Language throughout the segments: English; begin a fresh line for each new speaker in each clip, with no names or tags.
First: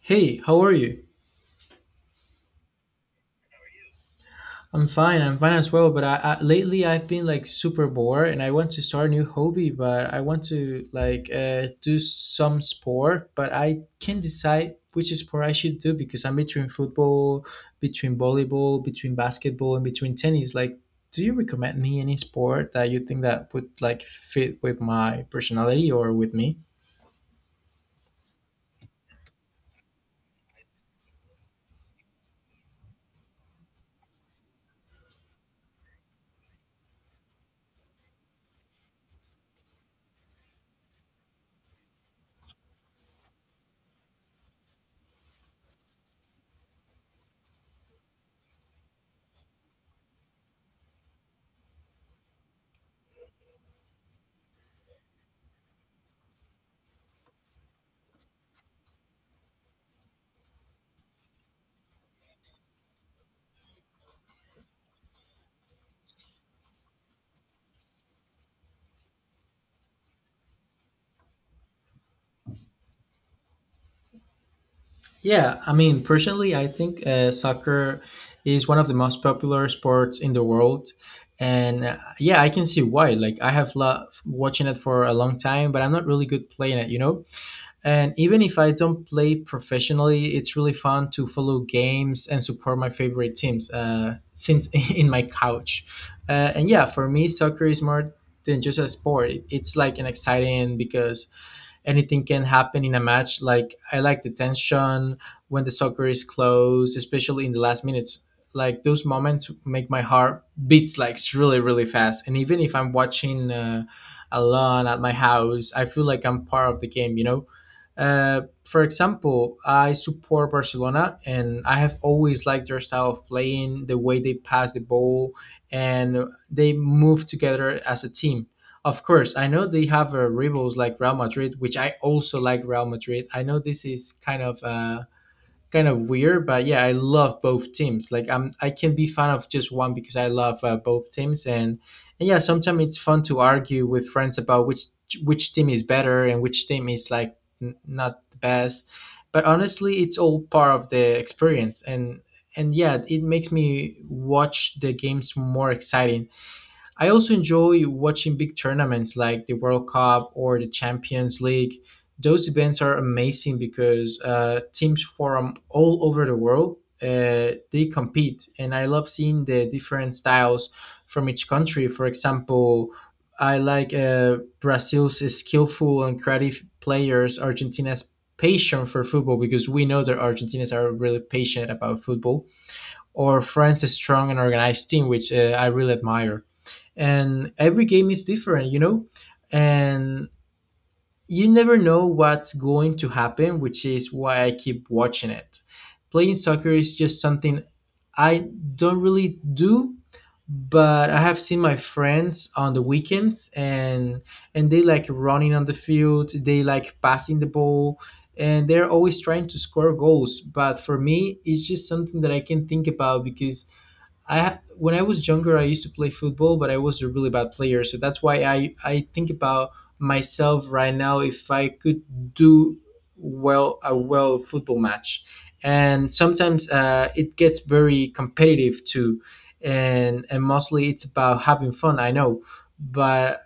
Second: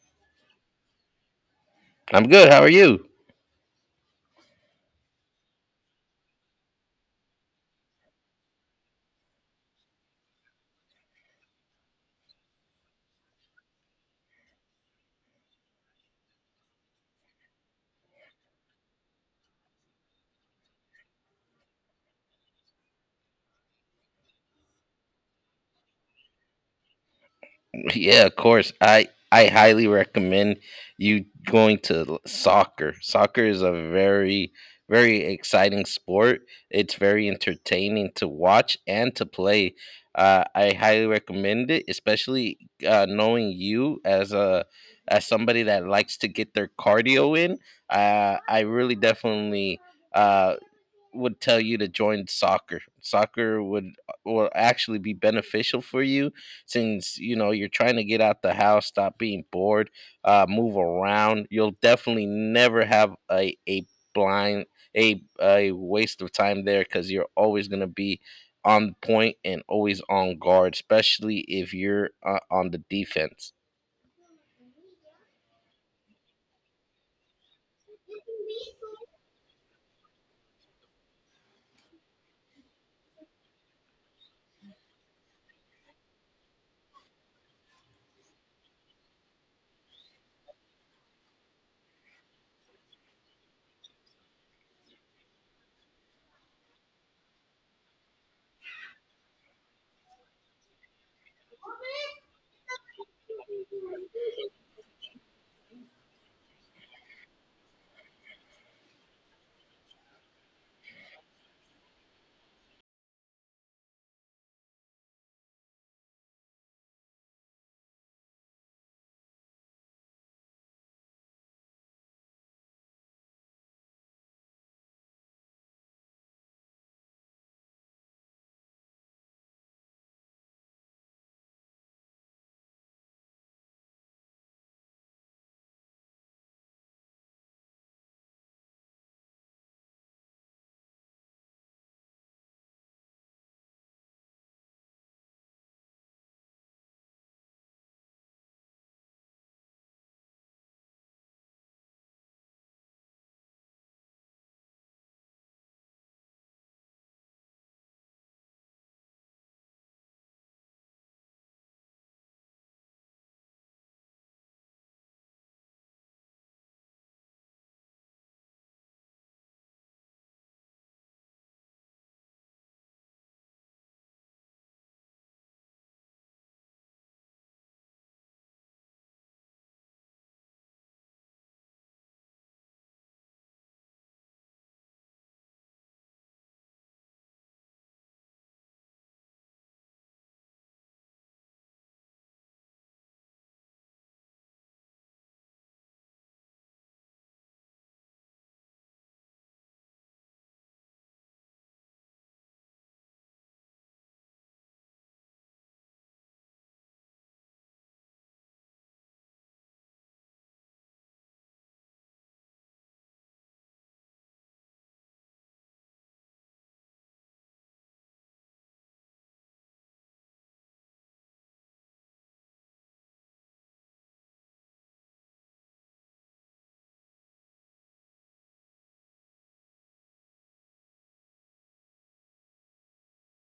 Hey, how are you?
I'm good. How are you?
I'm fine. I'm fine as well. But I lately I've been like super bored, and I want to start a new hobby. But I want to like do some sport, but I can't decide which sport I should do because I'm between football, between volleyball, between basketball, and between tennis. Like, do you recommend me any sport that you think that would like fit with my personality or with me?
Yeah, of course. I highly recommend you going to soccer. Soccer is a very very exciting sport. It's very entertaining to watch and to play. I highly recommend it, especially knowing you as somebody that likes to get their cardio in. I really definitely uh, would tell you to join soccer. Soccer would will actually be beneficial for you since you know you're trying to get out the house, stop being bored, move around. You'll definitely never have a blind a waste of time there because you're always gonna be on point and always on guard, especially if you're on the defense.
Yeah, I mean, personally, I think soccer is one of the most popular sports in the world. And yeah, I can see why. Like, I have loved watching it for a long time, but I'm not really good playing it, you know? And even if I don't play professionally, it's really fun to follow games and support my favorite teams since in my couch. And yeah, for me, soccer is more than just a sport. It's like an exciting because anything can happen in a match. Like I like the tension when the soccer is close, especially in the last minutes. Like those moments make my heart beats like really fast. And even if I'm watching alone at my house, I feel like I'm part of the game. You know. For example, I support Barcelona, and I have always liked their style of playing, the way they pass the ball, and they move together as a team. Of course, I know they have rivals like Real Madrid, which I also like Real Madrid. I know this is kind of weird, but yeah, I love both teams. I can be fan of just one because I love both teams, and yeah, sometimes it's fun to argue with friends about which team is better and which team is like not the best. But honestly, it's all part of the experience, and yeah, it makes me watch the games more exciting. I also enjoy watching big tournaments like the World Cup or the Champions League. Those events are amazing because teams from all over the world they compete, and I love seeing the different styles from each country. For example, I like Brazil's skillful and creative players, Argentina's passion for football because we know that Argentinians are really passionate about football, or France's strong and organized team, which I really admire, and every game is different, you know, and you never know what's going to happen, which is why I keep watching it. Playing soccer is just something I don't really do, but I have seen my friends on the weekends, and they like running on the field, they like passing the ball, and they're always trying to score goals, but for me it's just something that I can think about because when I was younger, I used to play football, but I was a really bad player. So that's why I think about myself right now if I could do well football match, and sometimes it gets very competitive too, and mostly it's about having fun. I know, but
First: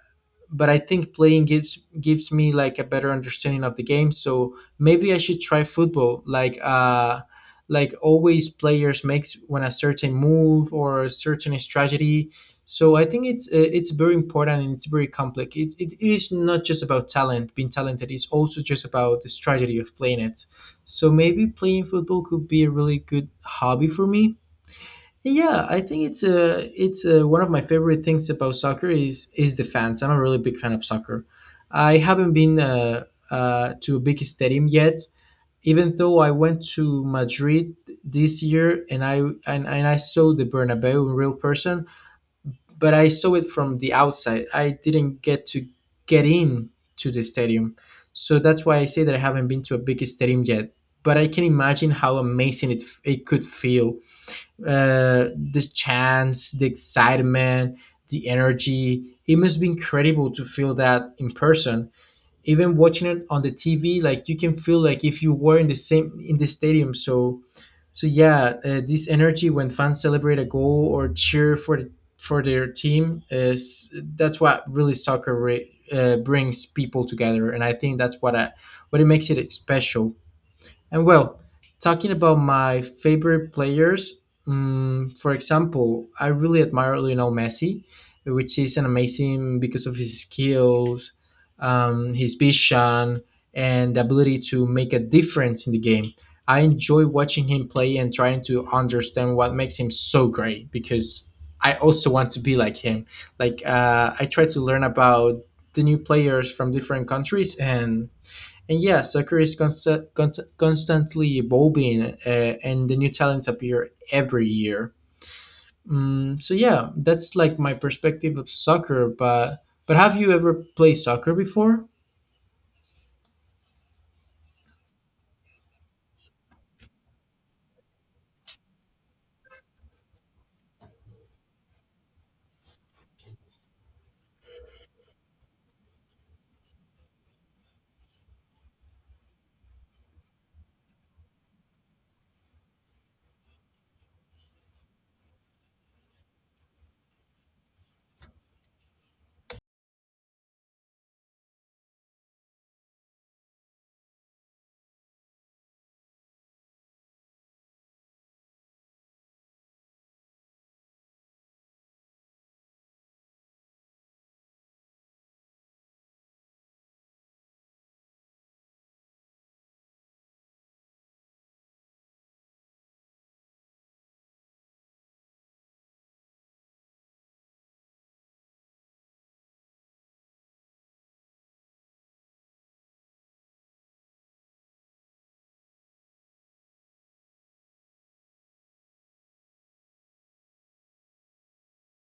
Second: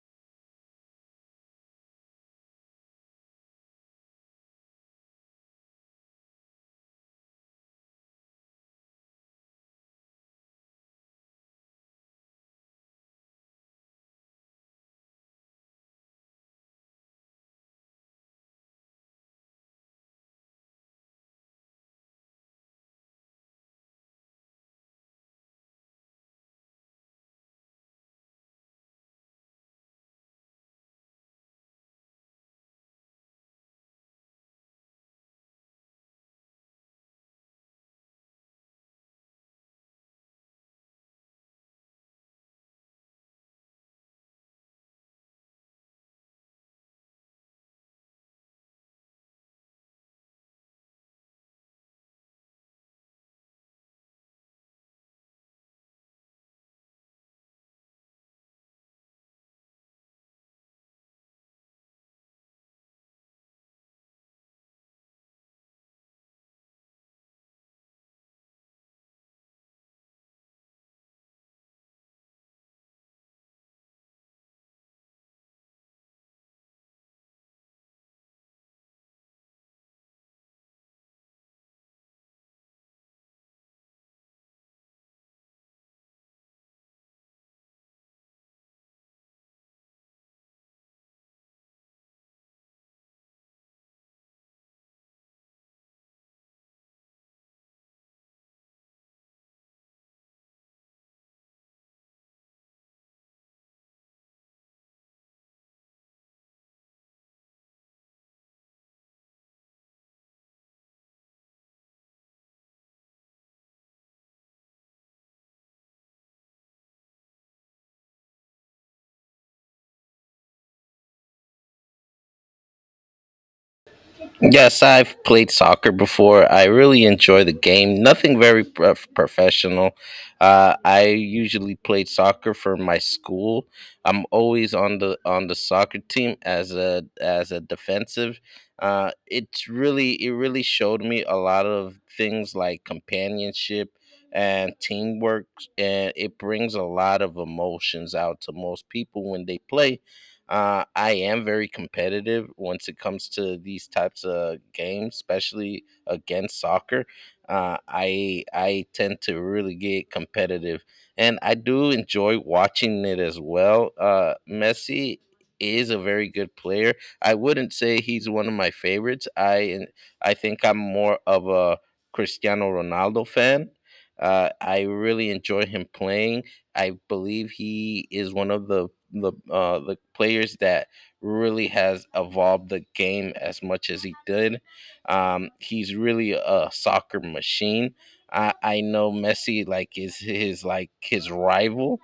but I think playing gives me like a better understanding of the game. So maybe I should try football, like always players makes when a certain move or a certain strategy. So I think it's very important and it's very complex. It is not just about talent, being talented. It's also just about the strategy of playing it. So maybe playing football could be a really good hobby for me. Yeah, I think it's one of my favorite things about soccer is the fans. I'm a really big fan of soccer. I haven't been to a big stadium yet, even though I went to Madrid this year and I and I saw the Bernabeu in real person, but I saw it from the outside. I didn't get to get in to the stadium, so that's why I say that I haven't been to a big stadium yet. But I can imagine how amazing it could feel, the chance, the excitement, the energy. It must be incredible to feel that in person. Even watching it on the TV, like you can feel like if you were in the same in the stadium. So, so yeah, this energy when fans celebrate a goal or cheer for for their team is that's what really soccer brings people together, and I think that's what it makes it special. And well, talking about my favorite players, for example, I really admire Lionel Messi, which is an amazing because of his skills, his vision, and the ability to make a difference in the game. I enjoy watching him play and trying to understand what makes him so great because I also want to be like him. Like I try to learn about the new players from different countries, and yeah, soccer is constantly evolving, and the new talents appear every year. So yeah, that's like my perspective of soccer. But have you ever played soccer before?
Yes, I've played soccer before. I really enjoy the game. Nothing very professional. I usually played soccer for my school. I'm always on the soccer team as a defensive. It really showed me a lot of things like companionship and teamwork, and it brings a lot of emotions out to most people when they play. I am very competitive once it comes to these types of games, especially against soccer. I tend to really get competitive, and I do enjoy watching it as well. Messi is a very good player. I wouldn't say he's one of my favorites. I think I'm more of a Cristiano Ronaldo fan. I really enjoy him playing. I believe he is one of the players that really has evolved the game as much as he did. He's really a soccer machine. I know Messi like his rival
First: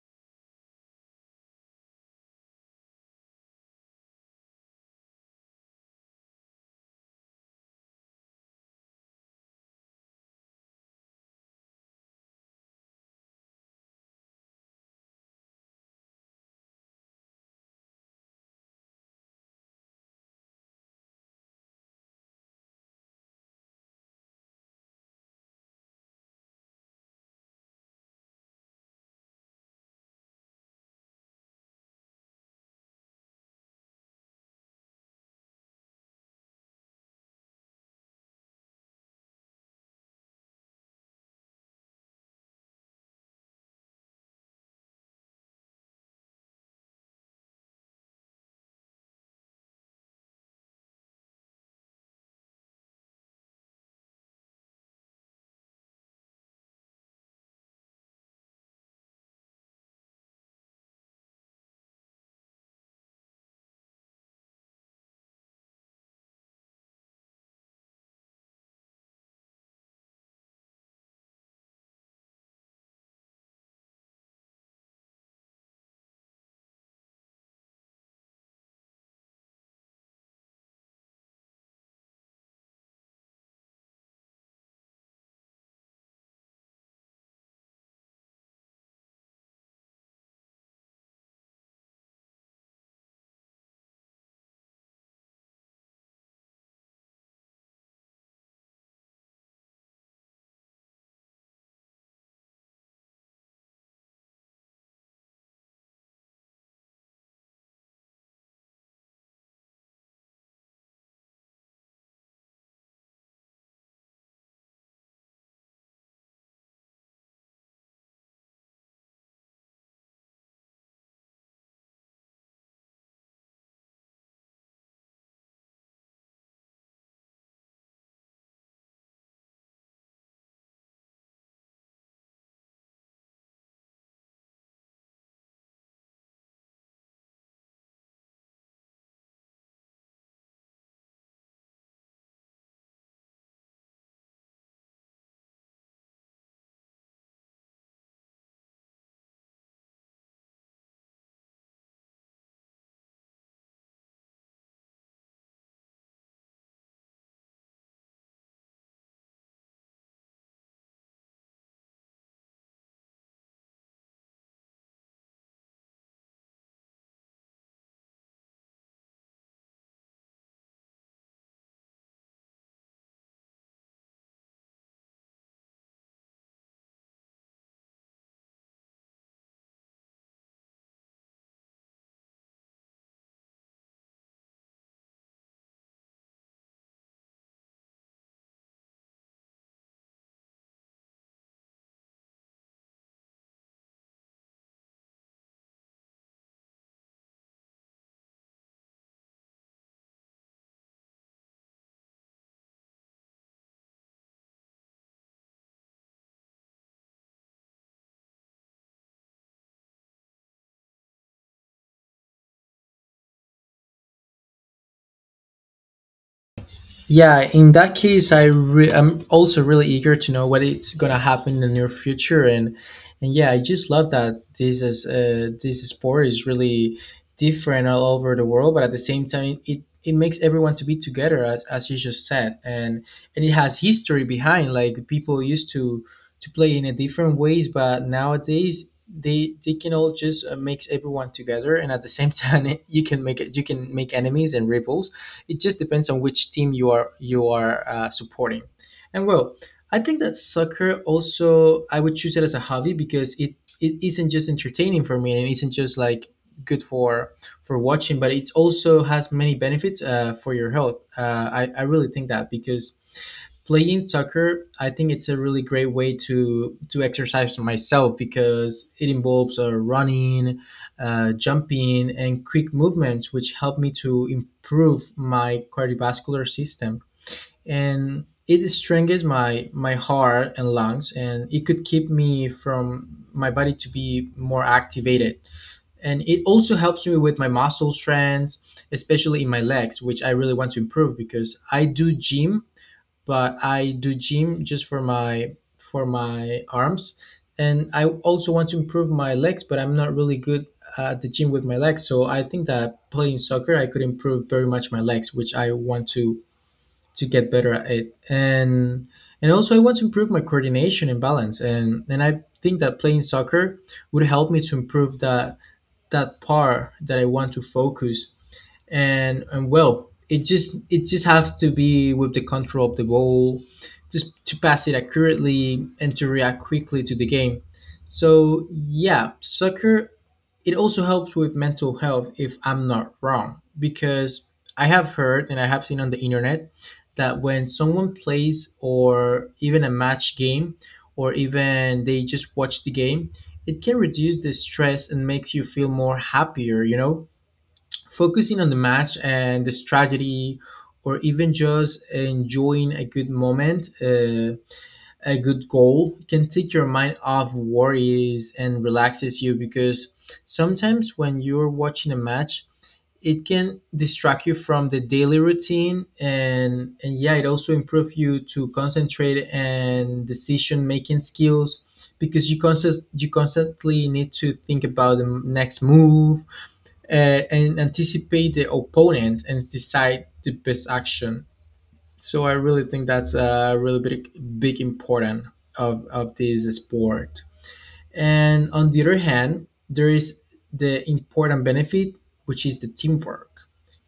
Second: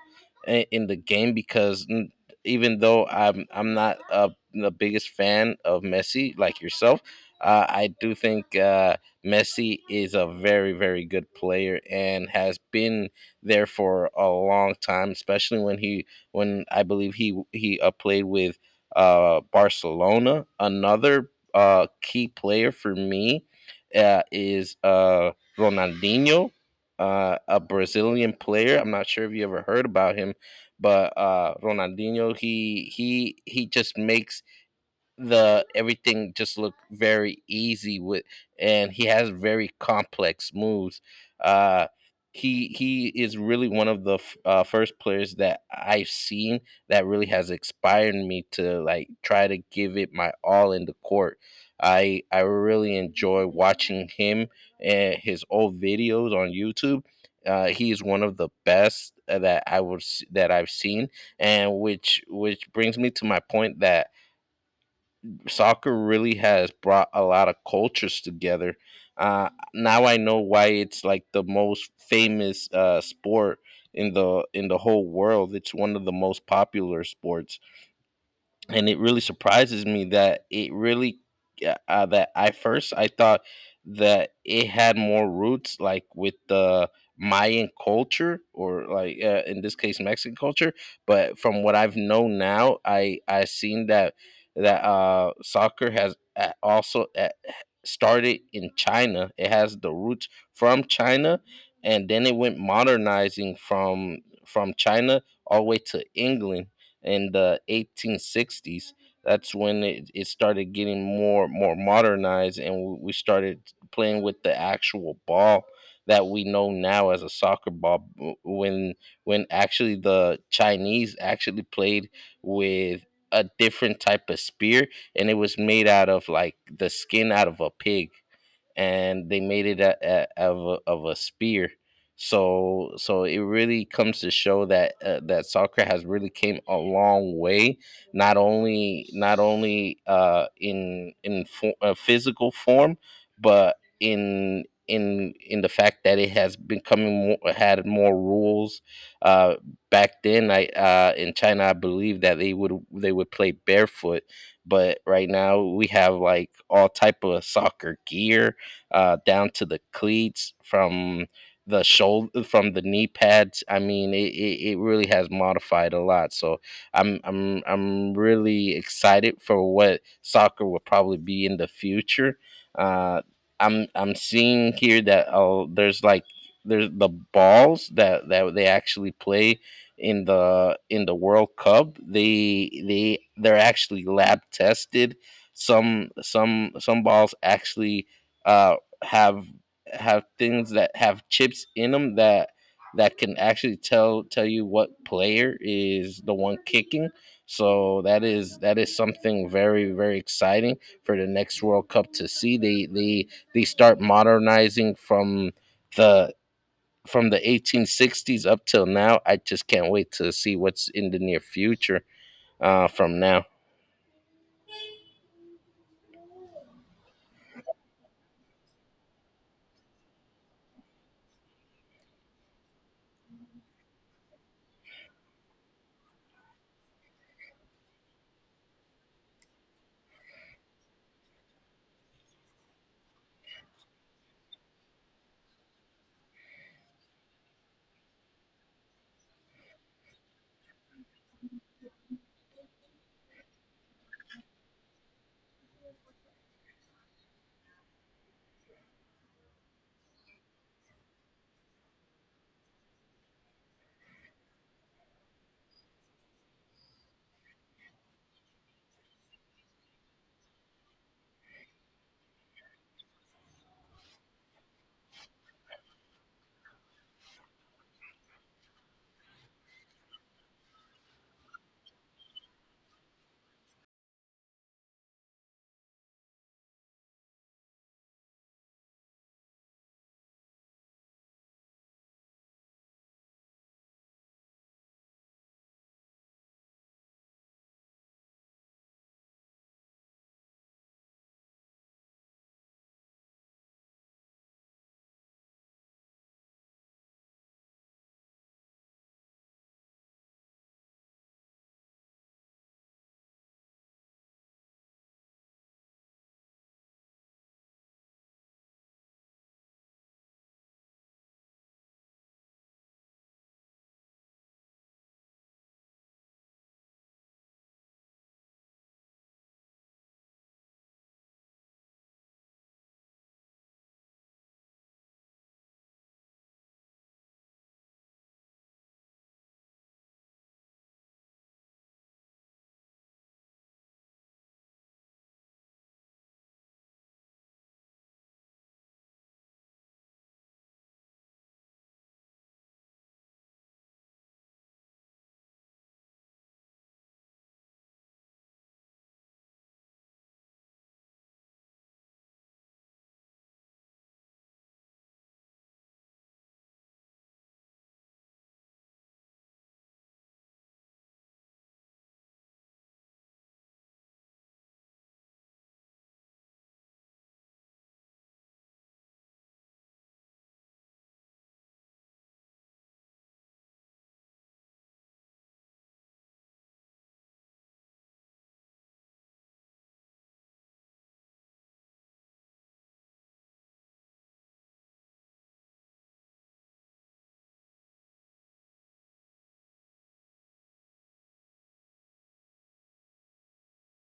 in the game because even though I'm not the biggest fan of Messi like yourself, I do think Messi is a very very good player and has been there for a long time, especially when I believe he played with Barcelona. Another key player for me is Ronaldinho, a Brazilian player. I'm not sure if you ever heard about him, but Ronaldinho he just makes the everything just looked very easy with, and he has very complex moves. uh he is really one of the first players that I've seen that really has inspired me to like try to give it my all in the court. I really enjoy watching him and his old videos on YouTube. He is one of the best that I've seen, and which brings me to my point that soccer really has brought a lot of cultures together. Uh, now I know why it's like the most famous sport in the whole world. It's one of the most popular sports, and it really surprises me that it really, yeah, that I thought that it had more roots like with the Mayan culture or like in this case Mexican culture, but from what I've known now, I seen that that soccer has also started in China. It has the roots from China, and then it went modernizing from China all the way to England in the 1860s. That's when it started getting more modernized, and we started playing with the actual ball that we know now as a soccer ball when actually the Chinese actually played with a different type of spear, and it was made out of like the skin out of a pig, and they made it a spear. So it really comes to show that soccer has really came a long way, not only not only physical form, but in the fact that it has had more rules. Uh, back then, I in China, I believe that they would play barefoot, but right now we have like all type of soccer gear, down to the cleats, from the shoulder, from the knee pads. I mean, it really has modified a lot. So I'm really excited for what soccer will probably be in the future. Uh, I'm seeing here that, oh, there's the balls that they actually play in the World Cup. They're actually lab tested. Some balls actually uh have have things that have chips in them that can actually tell you what player is the one kicking. So that is something very very exciting for the next World Cup to see. They start modernizing from the the 1860s up till now. I just can't wait to see what's in the near future from now.
Yeah, in that case, I'm also really eager to know what it's gonna happen in the near future, and yeah, I just love that this sport is really different all over the world, but at the same time, it makes everyone to be together, as you just said, and it has history behind. Like people used to play in a different ways, but nowadays they can all just makes everyone together, and at the same time, you can make enemies and ripples. It just depends on which team you are supporting. And well, I think that soccer also I would choose it as a hobby because it isn't just entertaining for me and it isn't just like good for watching, but it also has many benefits for your health. I really think that because playing soccer I think it's a really great way to exercise myself because it involves running, jumping, and quick movements, which helped me to improve my cardiovascular system. And it strengthens my my heart and lungs, and it could keep me from my body to be more activated. And it also helps me with my muscle strength, especially in my legs, which I really want to improve because I do gym but I do gym just for my arms, and I also want to improve my legs, but I'm not really good at the gym with my legs. So I think that playing soccer, I could improve very much my legs, which I want to get better at it, and also I want to improve my coordination and balance, and I think that playing soccer would help me to improve that that part that I want to focus, and well it just has to be with the control of the ball, just to pass it accurately and to react quickly to the game. So yeah, soccer it also helps with mental health if I'm not wrong because I have heard and I have seen on the internet that when someone plays or even a match game or even they just watch the game, it can reduce the stress and makes you feel more happier, you know. Focusing on the match and the strategy, or even just enjoying a good moment, a good goal, can take your mind off worries and relaxes you because sometimes when you're watching a match, it can distract you from the daily routine, and yeah it also improves you to concentrate and decision making skills because you constantly need to think about the next move, and anticipate the opponent and decide the best action. So I really think that's a really big important of this sport. And on the other hand, there is the important benefit, which is the teamwork.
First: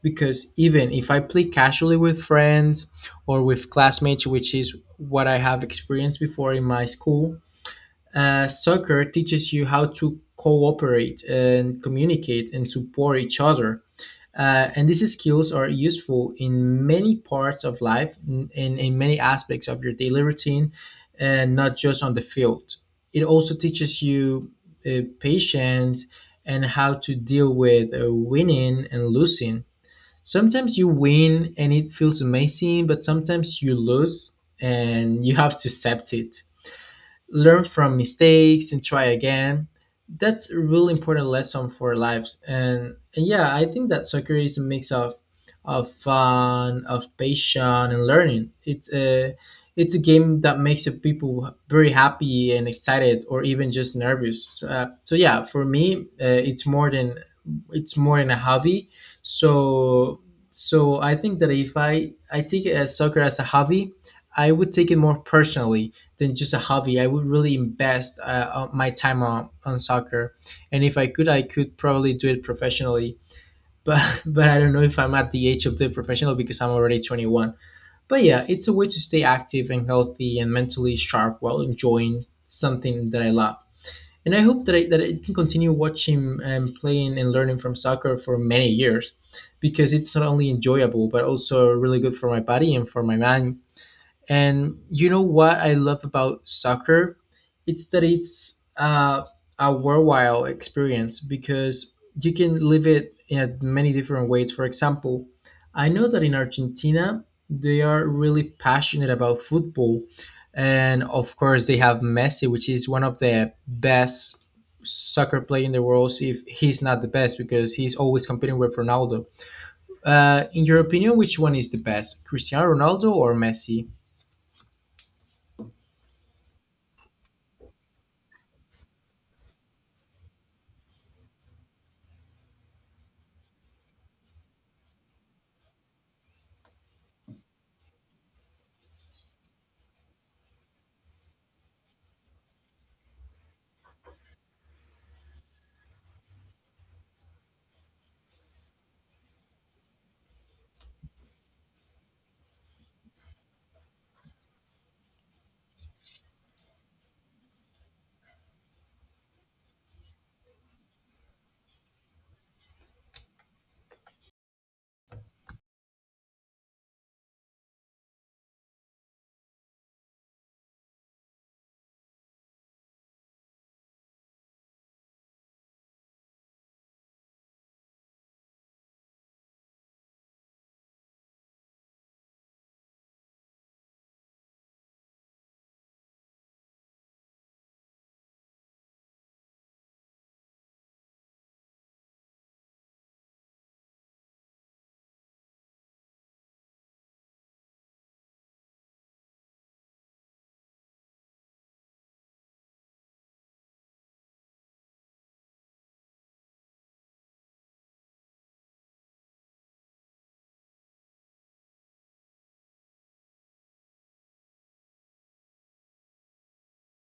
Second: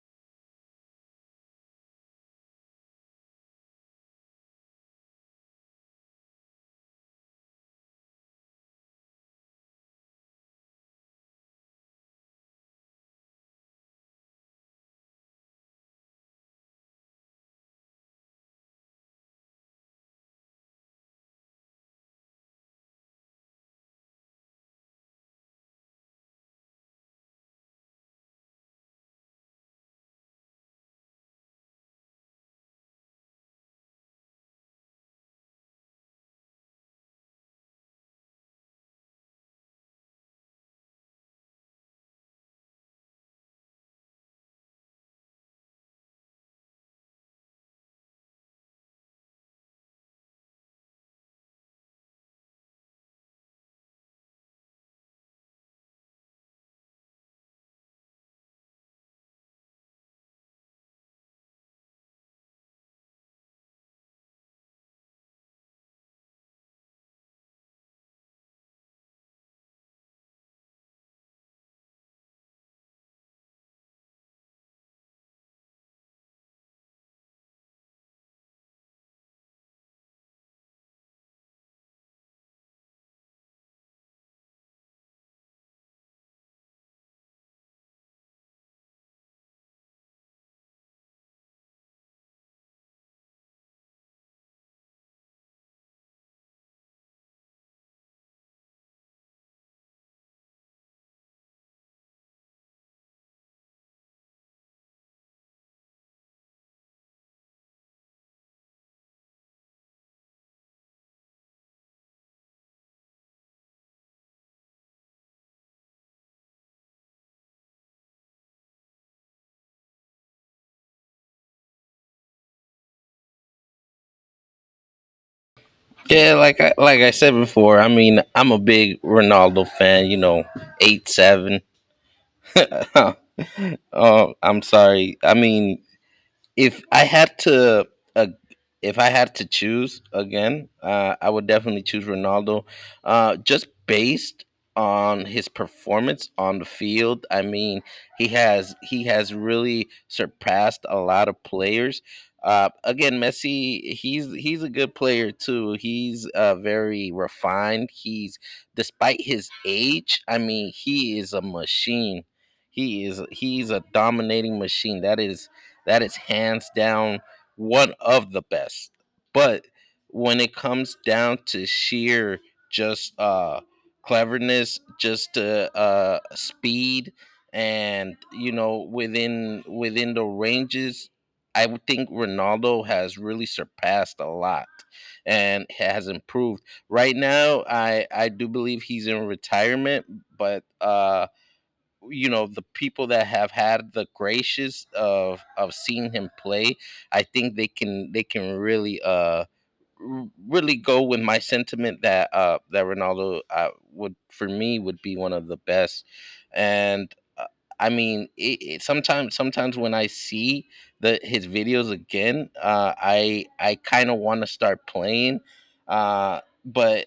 Because even if I play casually with friends or with classmates, which is what I have experienced before in my school, soccer teaches you how to cooperate and communicate and support each other, and these skills are useful in many parts of life, in many aspects of your daily routine, and not just on the field. It also teaches you patience and how to deal with winning and losing. Sometimes you win and it feels amazing, but sometimes you lose and you have to accept it, learn from mistakes and try again. That's a really important lesson for lives. And yeah, I think that soccer is a mix of fun, of passion, and learning. It's a game that makes the people very happy and excited, or even just nervous. So yeah, for me, it's more than a hobby. So so I think that if I take soccer as a hobby, I would take it more personally than just a hobby. I would really invest my time on soccer, and if I could, I could probably do it professionally. But but I don't know if I'm at the age of the professional because I'm already 21. But yeah, it's a way to stay active and healthy and mentally sharp while enjoying something that I love. And I hope that I can continue watching and playing and learning from soccer for many years, because it's not only enjoyable but also really good for my body and for my mind. And you know what I love about soccer? It's that it's a worthwhile experience, because you can live it in many different ways. For example, I know that in Argentina, they are really passionate about football. And of course, they have Messi, which is one of the best soccer player in the world, if he's not the best, because he's always competing with Ronaldo. In your opinion, which one is the best, Cristiano Ronaldo or Messi?
Yeah, like I said before, I mean I'm a big Ronaldo fan. You know, 8-7. Oh, I'm sorry. I mean, if I had to, uh, if I had to choose again, I would definitely choose Ronaldo, just based on his performance on the field. I mean, he has really surpassed a lot of players. Again, Messi, he's a good player too. He's very refined. He's Despite his age, I mean, he is a machine. He's a dominating machine. That is hands down one of the best. But when it comes down to sheer just cleverness, just to speed, and you know within the ranges, I would think Ronaldo has really surpassed a lot and has improved. Right now, I do believe he's in retirement, but you know, the people that have had the gracious of seeing him play, I think they can really really go with my sentiment that Ronaldo, would for me, would be one of the best. And uh, I mean, it, sometimes sometimes when I see the his videos again, I kind of want to start playing, but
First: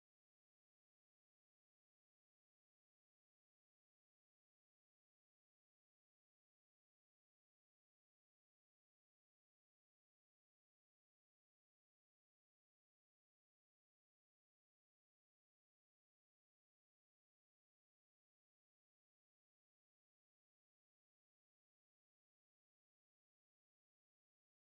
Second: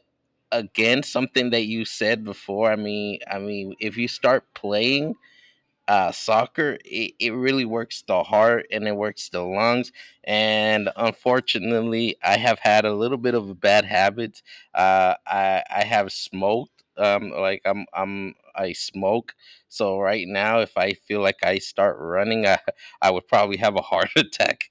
again, something that you said before. I mean if you start playing soccer, it really works the heart and it works the lungs. And unfortunately, I have had a little bit of a bad habit. I have smoked. I smoke. So right now, if I feel like I start running, I would probably have a heart attack.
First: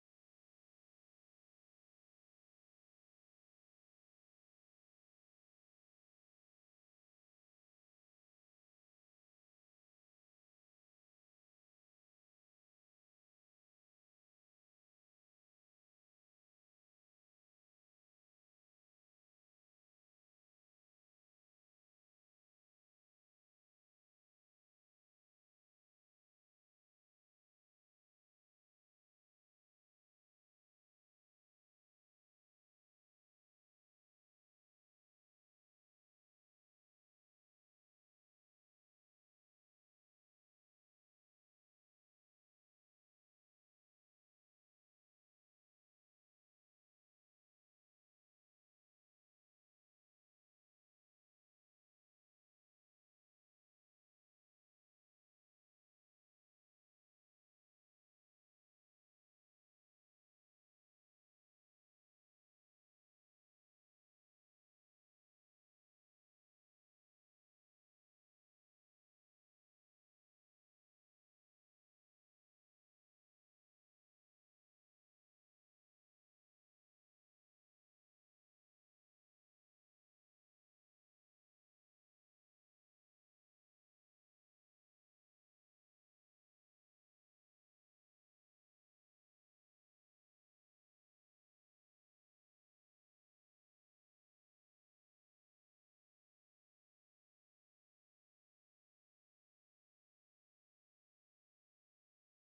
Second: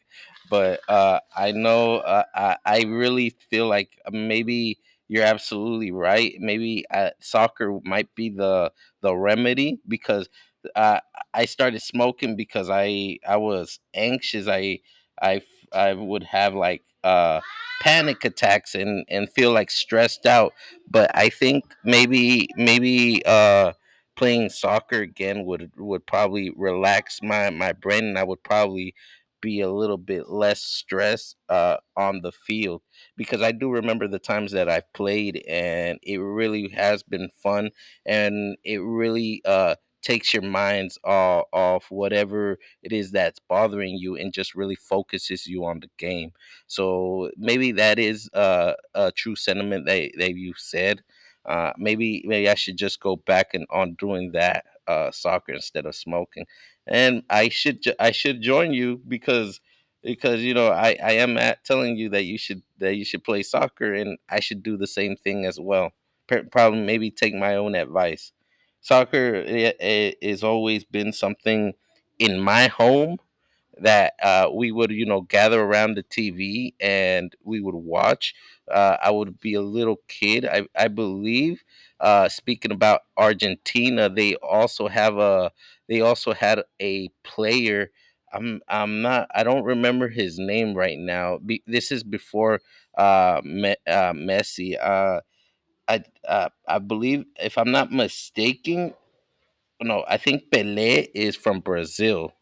But I know I really feel like maybe you're absolutely right. Maybe soccer might be the remedy because. Uh, I started smoking because I was anxious. I would have like panic attacks and feel like stressed out. But I think maybe maybe playing soccer again would probably relax my brain, and I would probably be a little bit less stressed on the field, because I do remember the times that I've played and it really has been fun, and it really takes your minds all off whatever it is that's bothering you, and just really focuses you on the game. So maybe that is a true sentiment that you said. Maybe I should just go back and on doing that soccer instead of smoking, and I should I should join you, because you know, I am at telling you that you should play soccer, and I should do the same thing as well. Probably maybe take my own advice. Soccer is always been something in my home that we would, you know, gather around the TV and we would watch. I would be a little kid. I believe, speaking about Argentina, they also they also had a player. I don't remember his name right now. This is before Messi. I believe, if I'm not mistaken, no, I think Pelé is from Brazil.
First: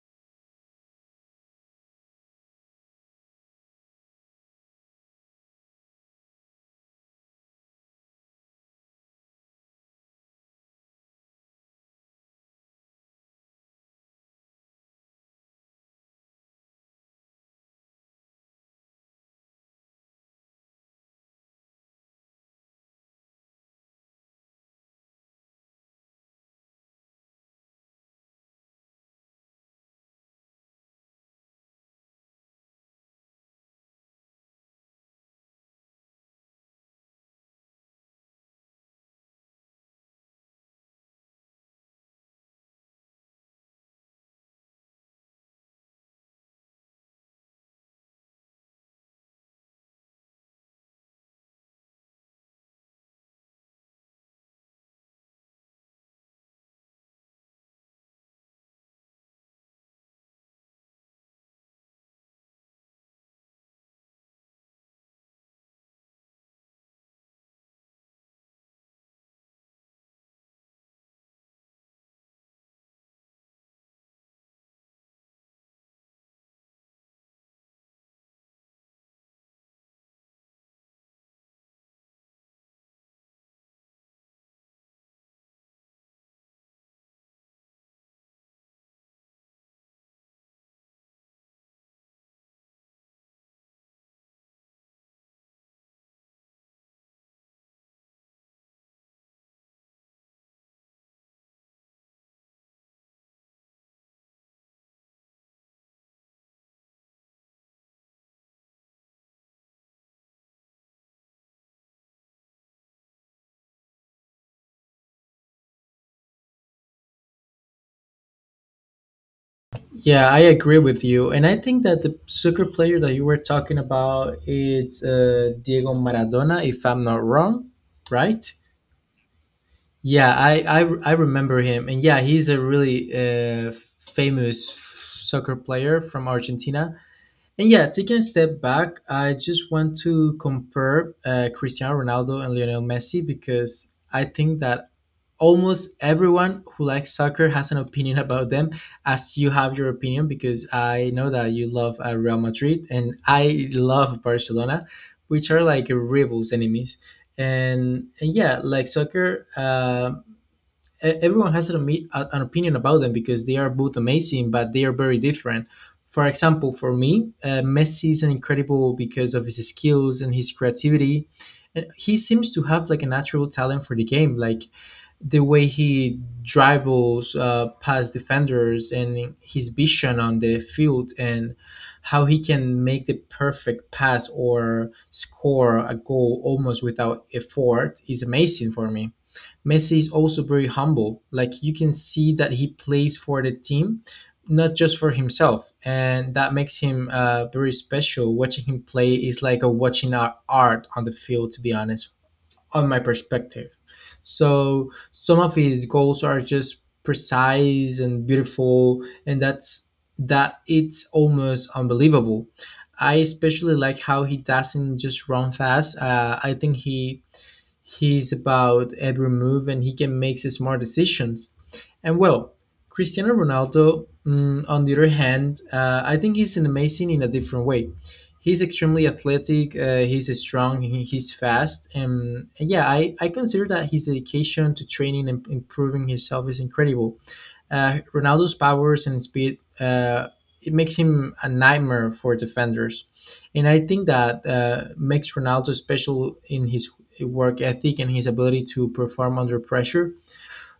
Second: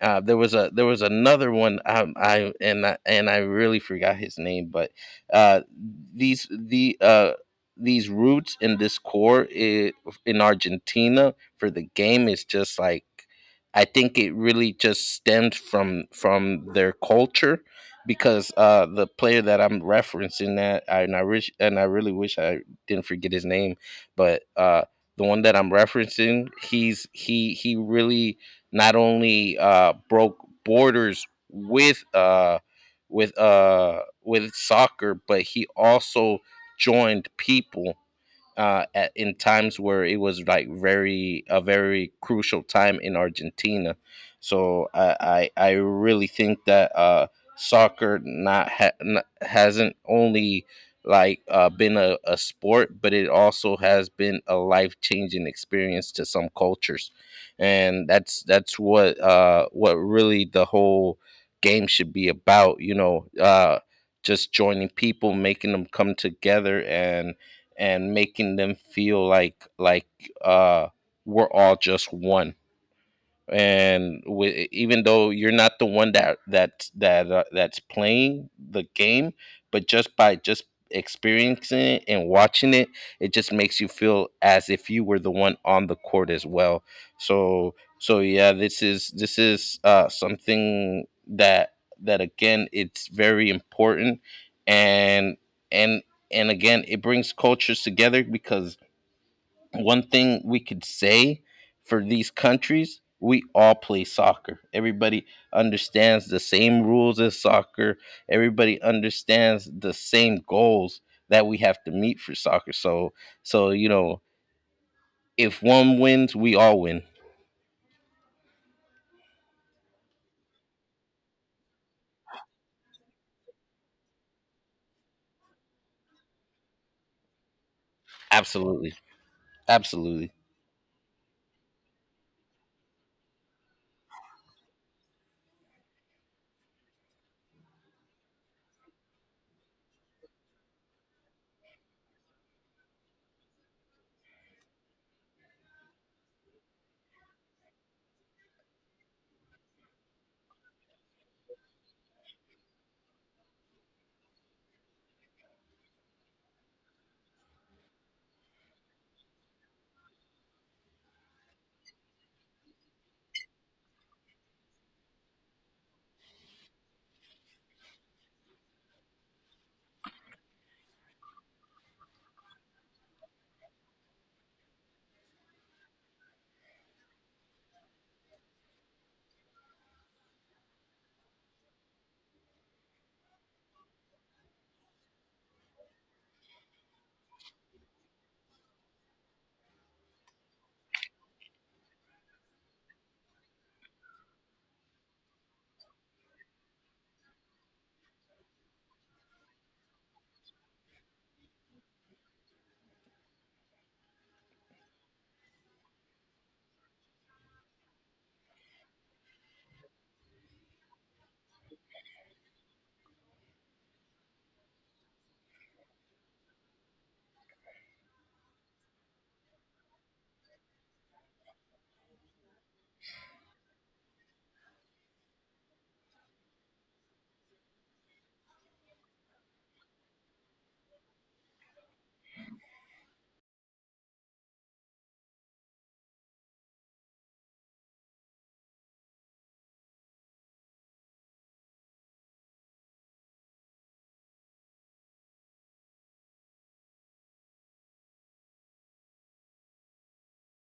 There was a there was another one, I really forgot his name, but uh, these the uh, these roots in this core I in Argentina for the game is just like, I think it really just stemmed from their culture, because the player that I'm referencing, that I, and I wish and I really wish I didn't forget his name, but the one that I'm referencing, he really not only broke borders with with soccer, but he also joined people in times where it was like very crucial time in Argentina. So I really think that soccer not, hasn't only like been a sport, but it also has been a life changing experience to some cultures, and that's what really the whole game should be about. Just joining people, making them come together, and making them feel like uh we're all just one, and even though you're not the one that's playing the game, but just by just experiencing it and watching it, it just makes you feel as if you were the one on the court as well. So, yeah, this is something that, again, it's very important, and and and, again, it brings cultures together. Because one thing we could say for these countries: we all play soccer. Everybody understands the same rules as soccer. Everybody understands the same goals that we have to meet for soccer. So, if one wins, we all win.
Yeah, I agree with you, and I think that the soccer player that you were talking about it's Diego Maradona, if I'm not wrong, right?
Absolutely, absolutely.
Yeah, I, I remember him, and yeah, he's a really uh, famous soccer player from Argentina. And yeah, taking a step back, I just want to compare Cristiano Ronaldo and Lionel Messi, because I think that almost everyone who likes soccer has an opinion about them, as you have your opinion, because I know that you love Real Madrid and I love Barcelona, which are like rivals, enemies. And yeah, like soccer. Everyone has an opinion about them, because they are both amazing, but they are very different. For example, for me, Messi is an incredible because of his skills and his creativity. And he seems to have like a natural talent for the game, like the way he dribbles past defenders, and his vision on the field, and how he can make the perfect pass or score a goal almost without effort is amazing for me. Messi is also very humble. Like you can see that he plays for the team, not just for himself, and that makes him very special. Watching him play is like a watching art on the field, to be honest, on my perspective. So some of his goals are just precise and beautiful, and that's that. It's almost unbelievable. I especially like how he doesn't just run fast. I think he's about every move and he can make smart decisions. And well, Cristiano Ronaldo, on the other hand, I think he's an amazing in a different way. He's extremely athletic, he's strong, he's fast. And yeah, I consider that his dedication to training and improving himself is incredible. Ronaldo's powers and speed, it makes him a nightmare for defenders, and I think that makes Ronaldo special in his work ethic and his ability to perform under pressure.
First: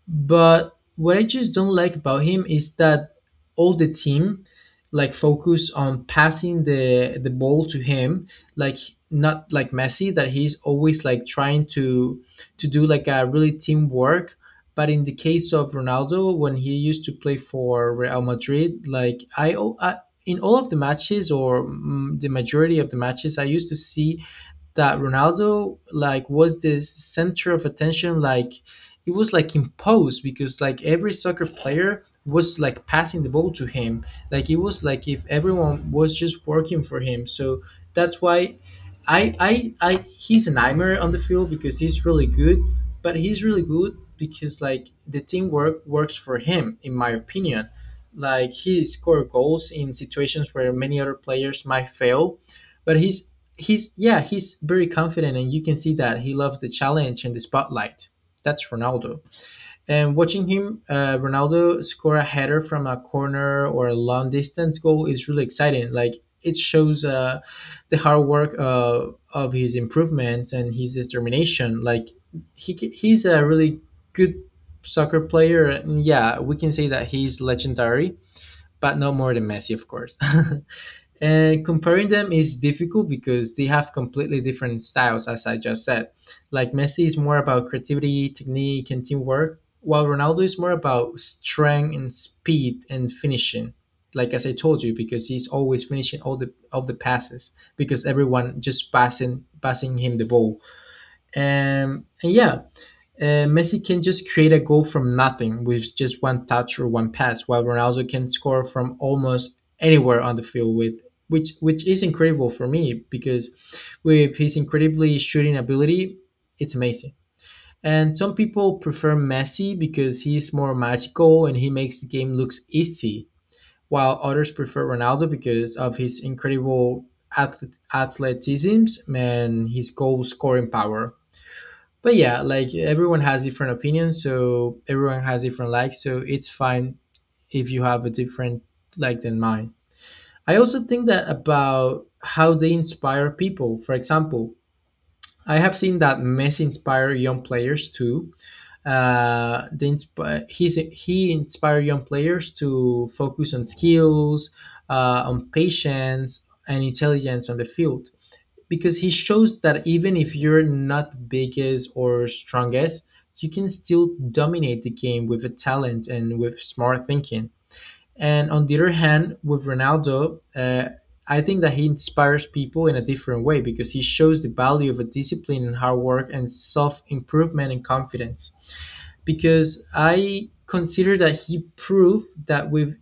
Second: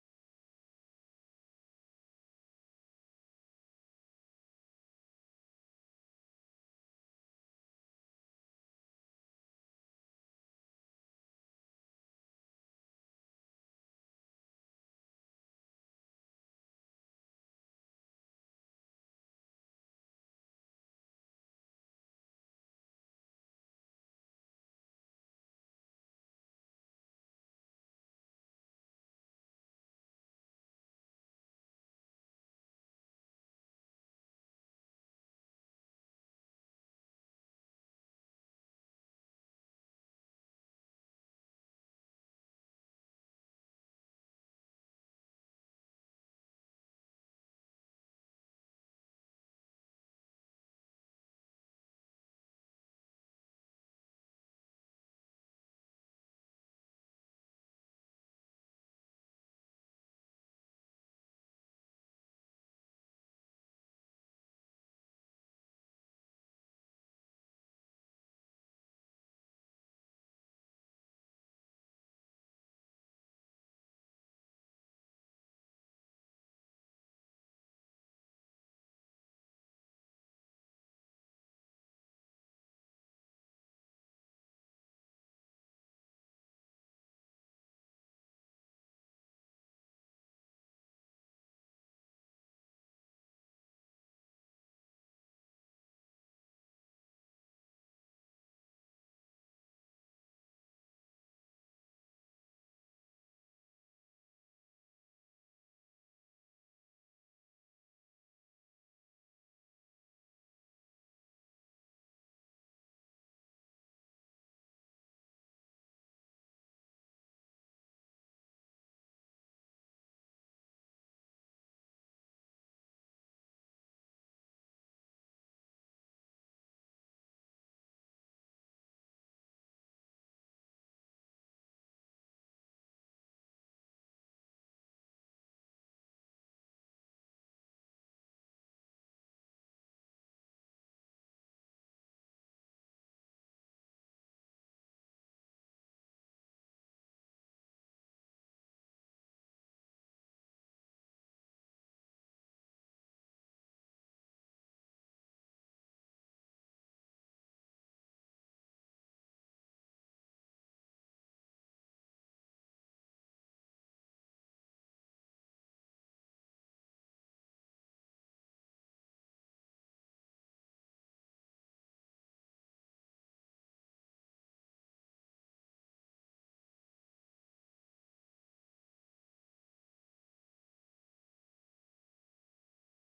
But what I just don't like about him is that all the team like focus on passing the ball to him, like not like Messi, that he's always like trying to do like a really teamwork. But in the case of Ronaldo, when he used to play for Real Madrid, like I in all of the matches, or the majority of the matches, I used to see that Ronaldo like was the center of attention. Like it was like imposed, because like every soccer player was like passing the ball to him. Like it was like if everyone was just working for him. So that's why I he's a nightmare on the field, because he's really good, but he's really good because like the teamwork works for him in my opinion. Like he scored goals in situations where many other players might fail, but he's yeah he's very confident, and you can see that he loves the challenge and the spotlight. That's Ronaldo. And watching him, Ronaldo, score a header from a corner or a long distance goal is really exciting. Like it shows the hard work, of his improvements and his determination. Like he's a really good soccer player, and yeah, we can say that he's legendary, but no more than Messi, of course. And comparing them is difficult, because they have completely different styles, as I just said. Like Messi is more about creativity, technique, and teamwork, while Ronaldo is more about strength and speed and finishing. Like as I told you, because he's always finishing all the of the passes, because everyone just passing him the ball. And yeah, Messi can just create a goal from nothing with just one touch or one pass, while Ronaldo can score from almost anywhere on the field with which is incredible for me, because with his incredibly shooting ability, it's amazing. And some people prefer Messi because he's more magical and he makes the game looks easy, while others prefer Ronaldo because of his incredible athleticism and his goal scoring power. But yeah, like everyone has different opinions, so everyone has different likes, so it's fine if you have a different like than mine. I also think that about how they inspire people. For example, I have seen that Messi inspire young players too. He inspire young players to focus on skills, on patience and intelligence on the field, because he shows that even if you're not biggest or strongest, you can still dominate the game with a talent and with smart thinking. And on the other hand, with Ronaldo, I think that he inspires people in a different way, because he shows the value of a discipline and hard work and self improvement and confidence. Because I consider that he proved that with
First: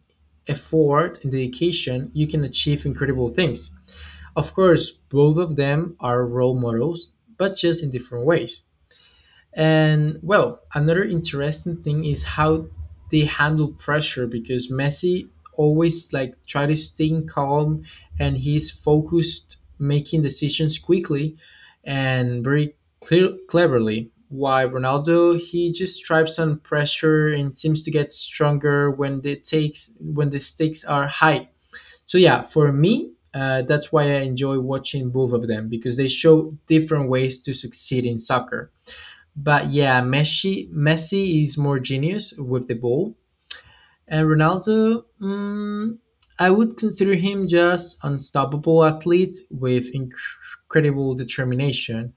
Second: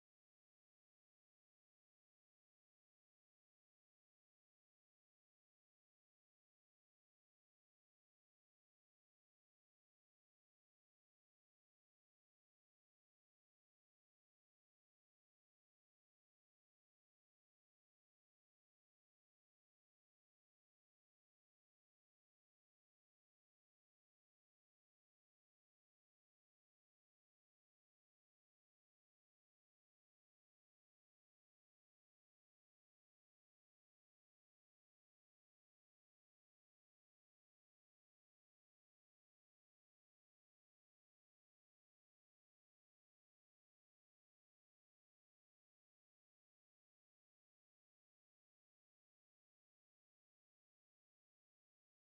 effort and dedication, you can achieve incredible things. Of course, both of them are role models, but just in different ways. And well, another interesting thing is how they handle pressure, because Messi always like try to stay calm and he's focused making decisions quickly and very clear cleverly. Why Ronaldo, he just thrives on pressure and seems to get stronger when the takes when the stakes are high. So yeah, for me, that's why I enjoy watching both of them, because they show different ways to succeed in soccer. But yeah, Messi is more genius with the ball, and Ronaldo, I would consider him just unstoppable athlete with incredible determination.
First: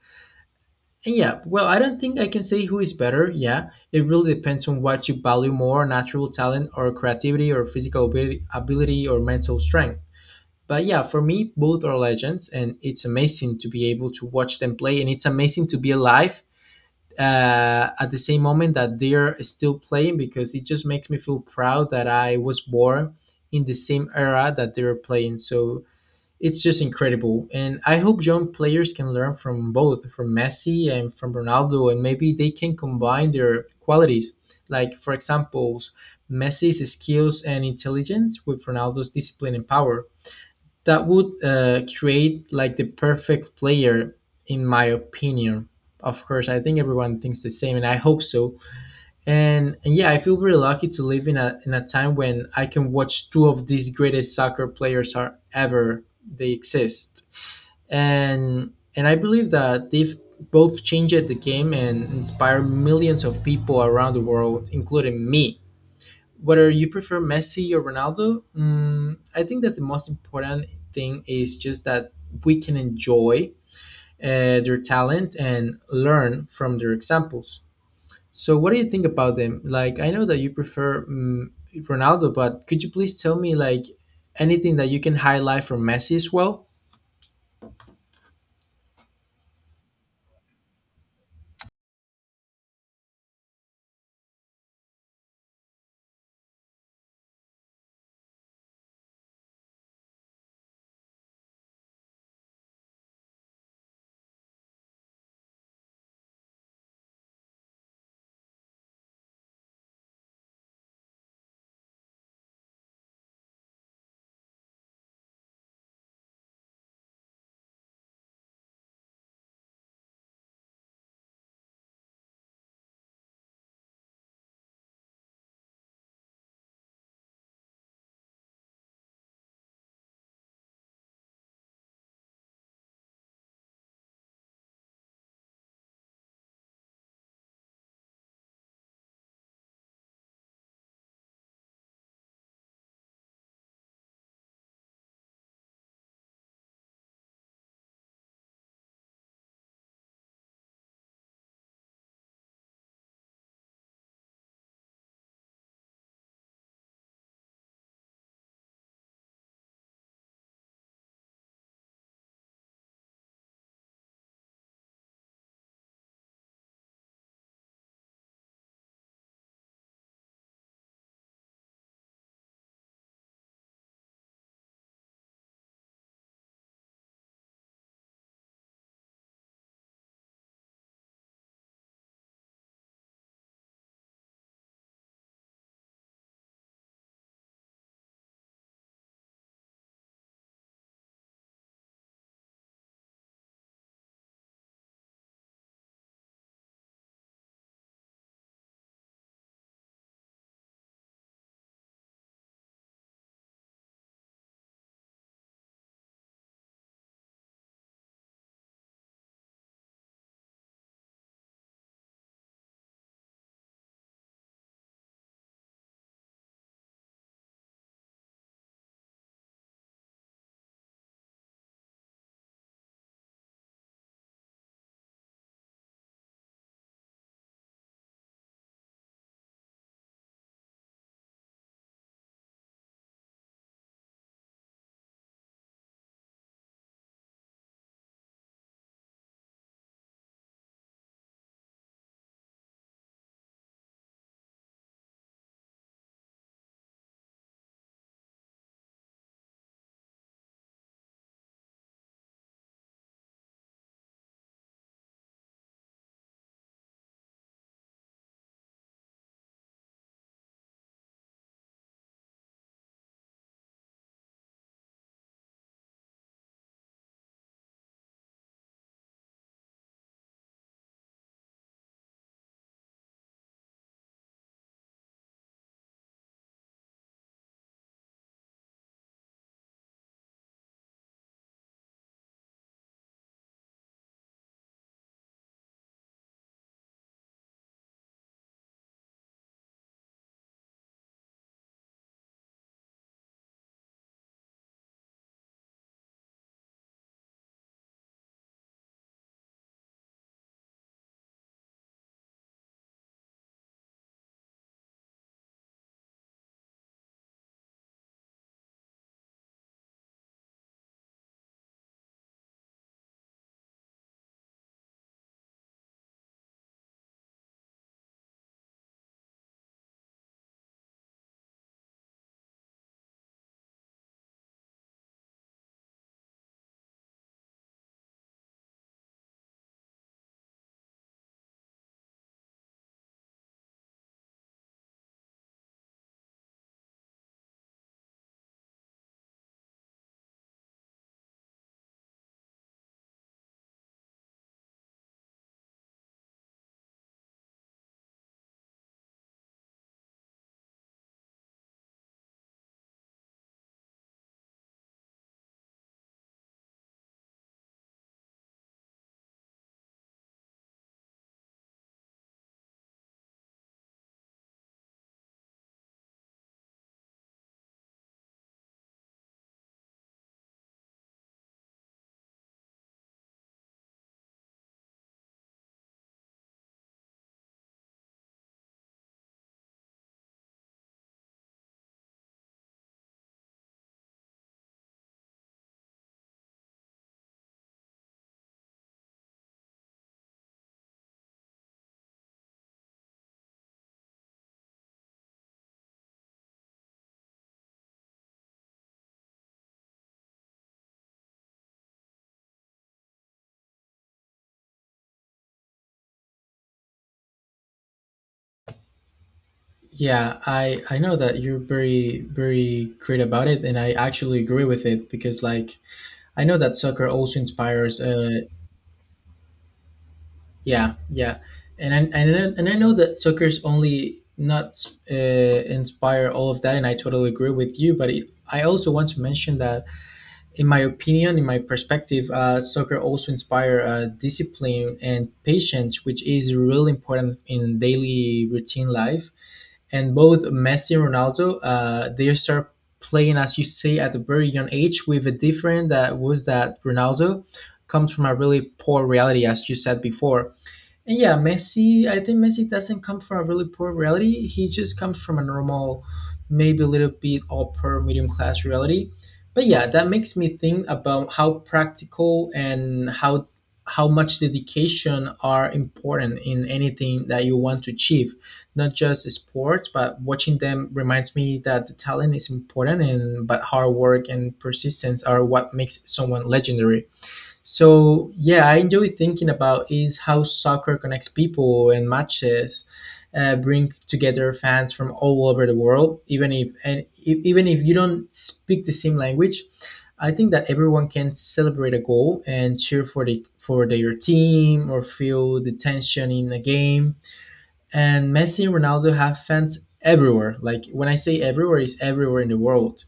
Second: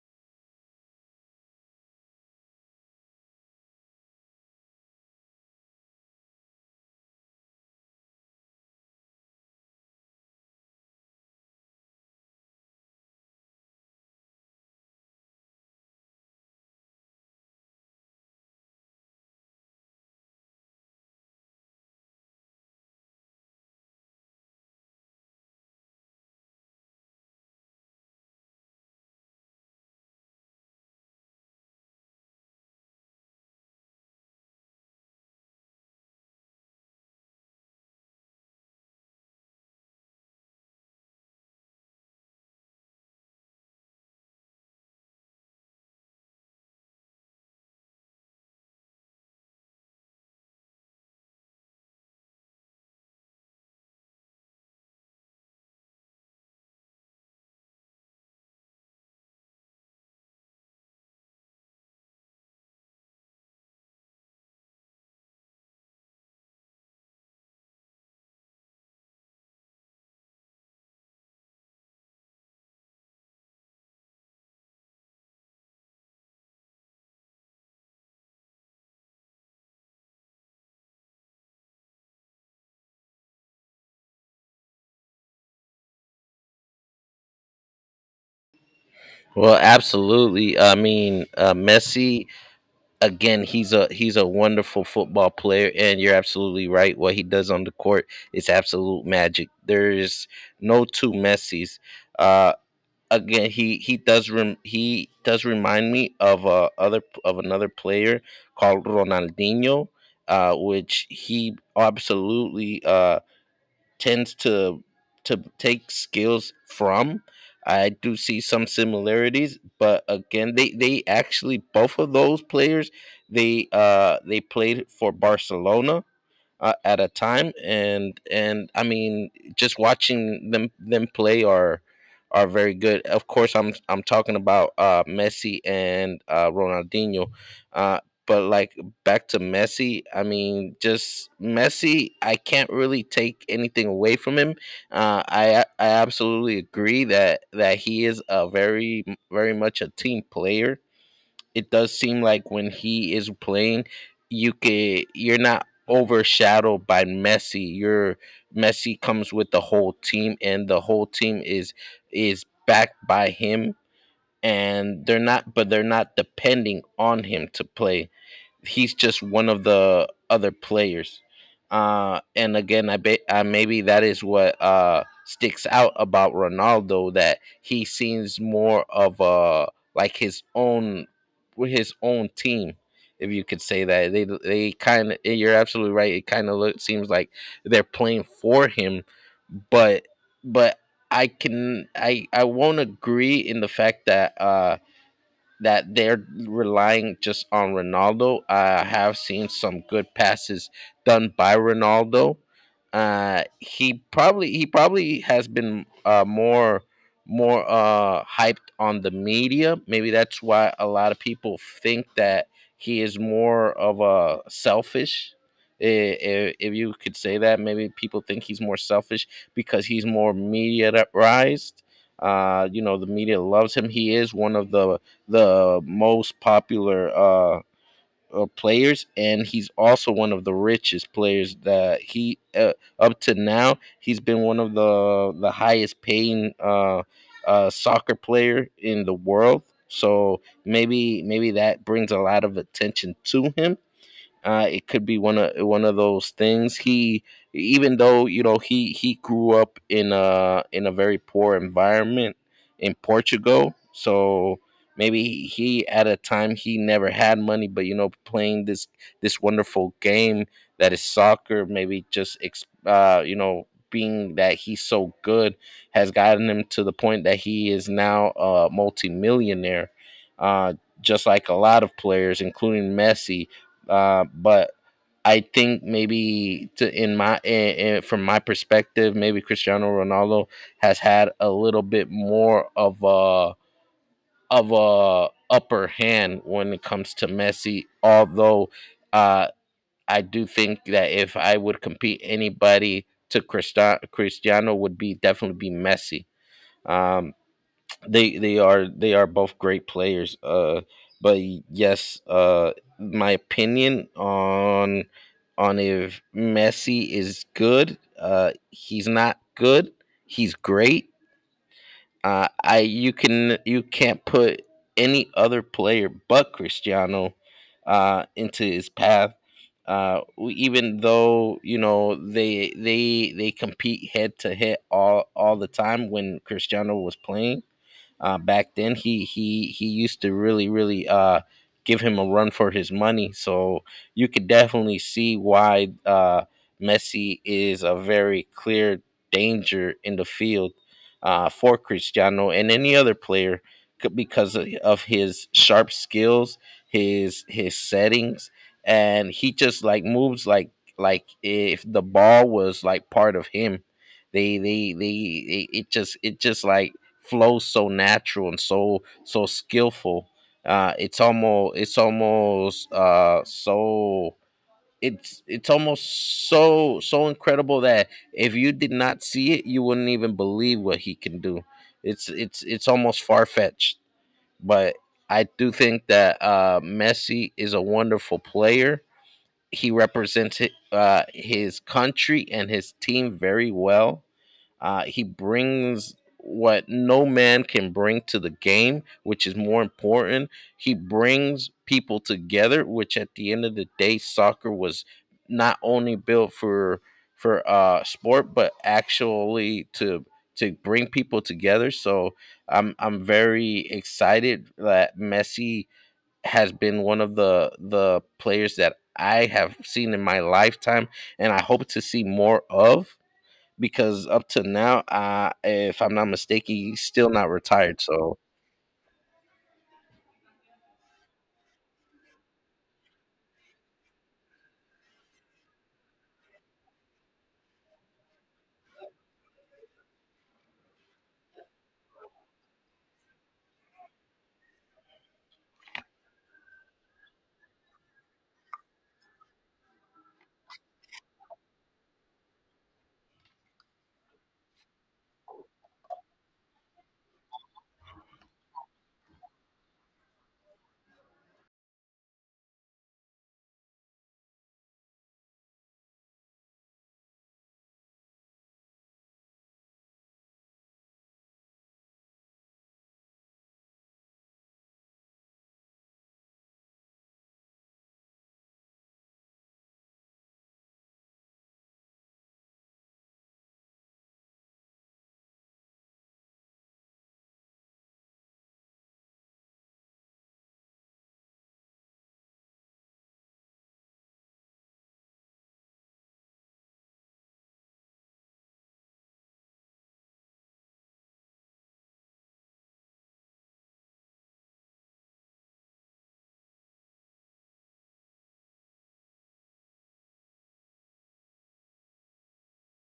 And yeah, well, I don't think I can say who is better. Yeah, it really depends on what you value more, natural talent or creativity or physical ability or mental strength. But yeah, for me, both are legends, and it's amazing to be able to watch them play, and it's amazing to be alive at the same moment that they're still playing, because it just makes me feel proud that I was born in the same era that they were playing. So it's just incredible, and I hope young players can learn from both, from Messi and from Ronaldo, and maybe they can combine their qualities. Like for example, Messi's skills and intelligence with Ronaldo's discipline and power, that would create like the perfect player, in my opinion. Of course I think everyone thinks the same, and I hope so. And yeah, I feel very lucky to live in a time when I can watch two of these greatest soccer players are ever they exist. And I believe that they've both changed the game and inspired millions of people around the world, including me. Whether you prefer Messi or Ronaldo, I think that the most important thing is just that we can enjoy their talent and learn from their examples. So, what do you think about them? Like, I know that you prefer Ronaldo, but could you please tell me like anything that you can highlight from Messi as well?
Well, absolutely, I mean, Messi, again, he's a wonderful football player, and you're absolutely right. What he does on the court is absolute magic. There is no two Messies. uh Again, he does remind me of a other of another player called Ronaldinho, which he absolutely tends to take skills from. I do see some similarities, but again, they actually, both of those players, they played for Barcelona at a time. And I mean, just watching them play are very good. Of course, I'm talking about Messi and Ronaldinho. uh but, like, back to Messi. I mean, just Messi, I can't really take anything away from him. I absolutely agree that he is a very, very much a team player. It does seem like when he is playing, you're not overshadowed by Messi. Your Messi comes with the whole team, and the whole team is backed by him, and they're not, but they're not depending on him to play. He's just one of the other players. And again, I bet maybe that is what sticks out about Ronaldo, that he seems more of a, like, his own, with his own team, if you could say that. They kind of— you're absolutely right. It kind of seems like they're playing for him, but but I can I won't agree in the fact that they're relying just on Ronaldo. I have seen some good passes done by Ronaldo. He probably has been more hyped on the media. Maybe that's why a lot of people think that he is more of a selfish. If you could say that, maybe people think he's more selfish because he's more mediatized. The media loves him. He is one of the most popular players, and he's also one of the richest players that he up to now. He's been one of the highest paying soccer player in the world. So maybe that brings a lot of attention to him. It could be one of those things. Even though, he grew up in a very poor environment in Portugal. So maybe he at a time he never had money, but, playing this wonderful game that is soccer, maybe just being that he's so good has gotten him to the point that he is now a multimillionaire. Uh, just like a lot of players, including Messi, but I think, maybe to in my in- from my perspective, maybe Cristiano Ronaldo has had a little bit more of a, upper hand when it comes to Messi. Although uh, I do think that if I would compete anybody to Cristiano, would be definitely be Messi. Um, they are both great players, but yes. My opinion on— if Messi is good— he's not good, he's great. Uh i you can you can't put any other player but Cristiano into his path. Even though, they compete head to head all the time when Cristiano was playing, back then. He used to really, really give him a run for his money. So you could definitely see why, Messi is a very clear danger in the field, for Cristiano and any other player, because of his sharp skills, his settings, and he just, like, moves, like if the ball was, like, part of him. They it it just like flow, so natural, and so skillful. It's almost so it's almost so incredible that if you did not see it, you wouldn't even believe what he can do. It's almost far fetched, but I do think that, Messi is a wonderful player. He represents his country and his team very well. He brings what no man can bring to the game, which is more important. He brings people together, which, at the end of the day, soccer was not only built for sport, but actually to bring people together. So I'm very excited that Messi has been one of the players that I have seen in
Yeah,
my
I
lifetime,
know that
and
you're
I hope to
very
see more
very
of,
great about it, and I
because
actually
up to
agree with
now,
it, because like
if I'm not
I know
mistaken,
that
he's
soccer
still
also
not
inspires.
retired. So
Yeah, yeah, and I know that soccer's only not inspire all of that, and I totally agree with you. But it, I also want to mention that, in my opinion, in my perspective, soccer also inspire discipline and patience, which is really important in daily routine life. And both Messi and Ronaldo, they start playing, as you say, at a very young age. With a different that was that Ronaldo comes from a really poor reality, as you said before. And yeah, Messi, I think Messi doesn't come from a really poor reality. He just comes from a normal, maybe a little bit upper medium class reality. But yeah, that makes me think about how practical and how much dedication are important in anything that you want to achieve. Not just sports, but watching them reminds me that the talent is important and but hard work and persistence are what makes someone legendary. So yeah, I enjoy thinking about is how soccer connects people and matches bring together fans from all over the world, even if you don't speak the same language. I think that everyone can celebrate a goal and cheer for their team or feel the tension in a game. And Messi and Ronaldo have fans everywhere. Like when I say everywhere, is everywhere in the world,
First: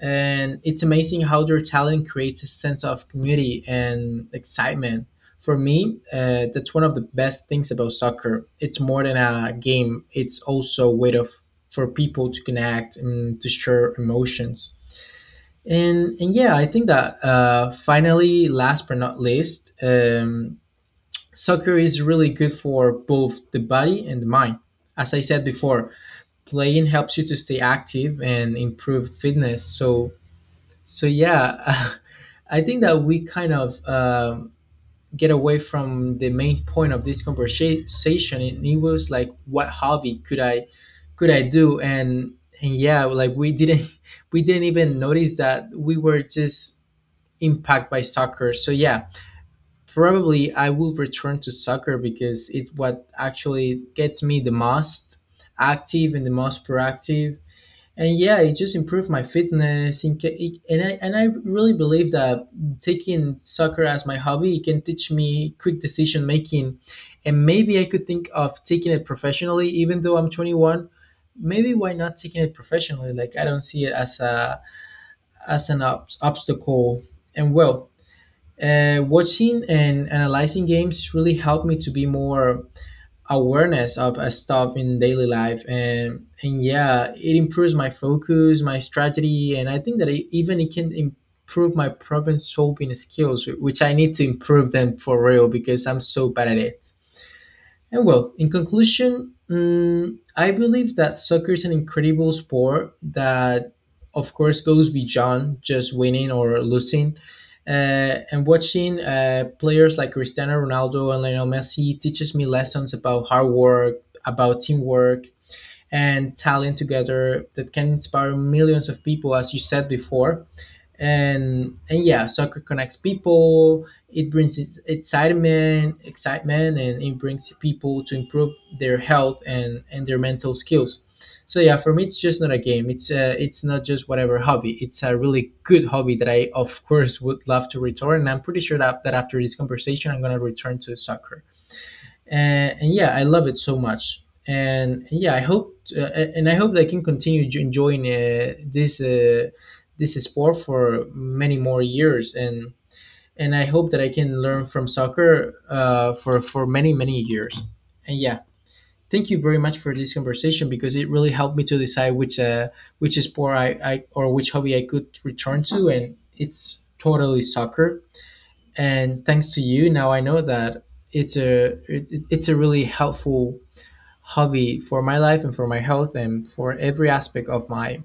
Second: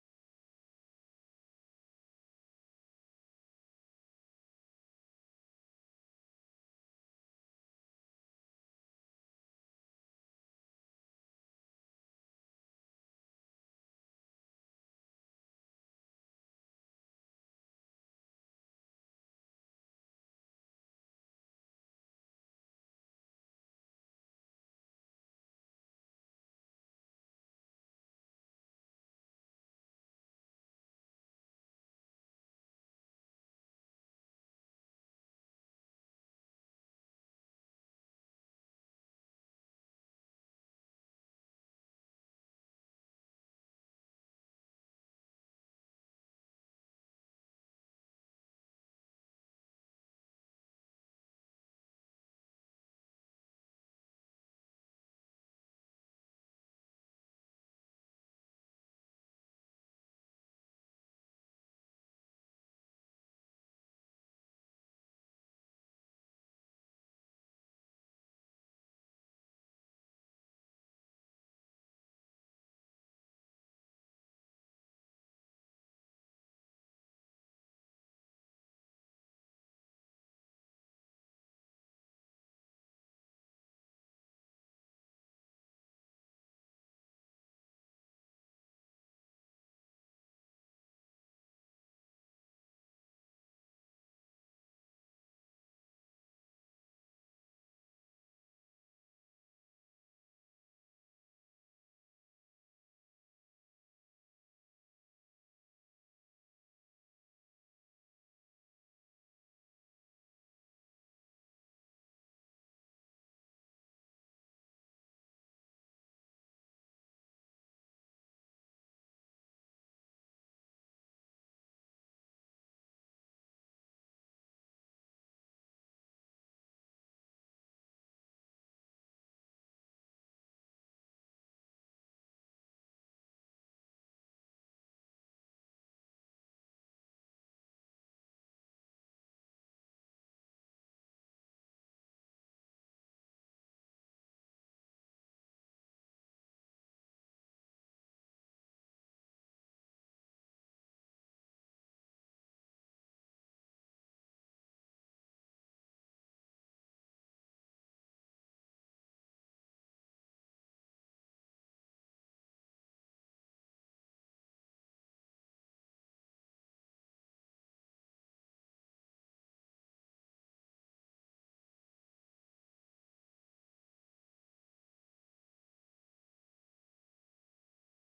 and it's amazing how their talent creates a sense of community and excitement. For me, that's one of the best things about soccer. It's more than a game; it's also a way of for people to connect and to share emotions. And yeah, I think that finally, last but not least, soccer is really good for both the body and the mind. As I said before, playing helps you to stay active and improve fitness. So so yeah, I think that we kind of get away from the main point of this conversation, and it was like, what hobby could I do? And yeah, like we didn't we didn't even notice that we were just impacted by soccer. So yeah, probably I will return to soccer because it what actually gets me the most active and the most proactive, and yeah, it just improved my fitness. In, ca- it- and I really believe that taking soccer as my hobby it can teach me quick decision making, and maybe I could think of taking it professionally. Even though I'm 21, maybe why not taking it professionally? Like I don't see it as a as an ob- obstacle. And well, watching and analyzing games really helped me to be more awareness of stuff in daily life, and yeah, it improves my focus, my strategy, and I think that it, even it can improve my problem solving skills, which I need to improve them for real because I'm so bad at it. And well, in conclusion, I believe that soccer is an incredible sport that, of course, goes beyond just winning or losing. And watching players like Cristiano Ronaldo and Lionel Messi teaches me lessons about hard work, about teamwork, and talent together that can inspire millions of people, as you said before. And yeah, soccer connects people, it brings its excitement, and it brings people to improve their health and their mental skills. So yeah, for me it's just not a game, it's not just whatever hobby, it's a really good hobby that I of course would love to return, and I'm pretty sure that, that after this conversation I'm going to return to soccer. And yeah, I love it so much, and yeah, I hope and I hope that I can continue enjoying this this sport for many more years, and I hope that I can learn from soccer for many many years, and yeah, thank you very much for this conversation because it really helped me to decide which sport I or which hobby I could return to, and it's totally soccer. And thanks to you now I know that it's a it's a really helpful hobby for my life and for my health and for every aspect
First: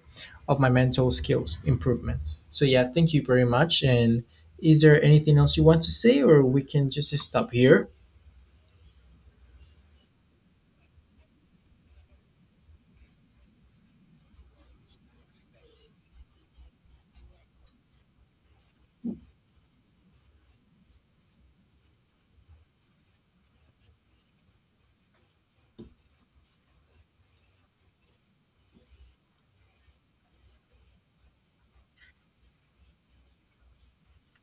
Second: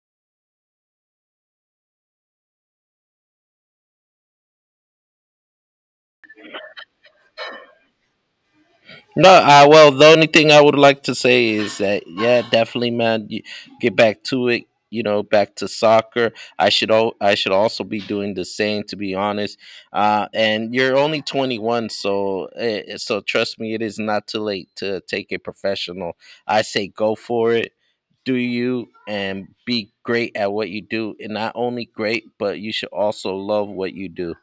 of my mental skills improvements. So yeah, thank you very much, and is there anything else you want to say, or we can just stop here?
no, well, the only thing I would like to say is that, yeah, definitely, man, you get back to it. Back to soccer. I should also be doing the same, to be honest. And you're only 21, so trust me, it is not too late to take it professional. I say, go for it. Do you, and be great at what you do. And not only great, but you should also love what you do.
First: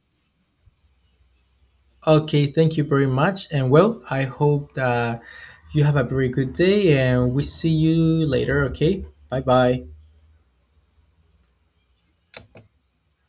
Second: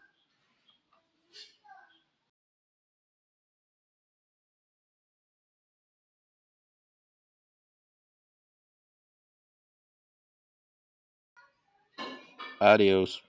Okay, thank you very much, and well, I hope that you have a very good day, and we see you later. Okay, bye bye.
Adios.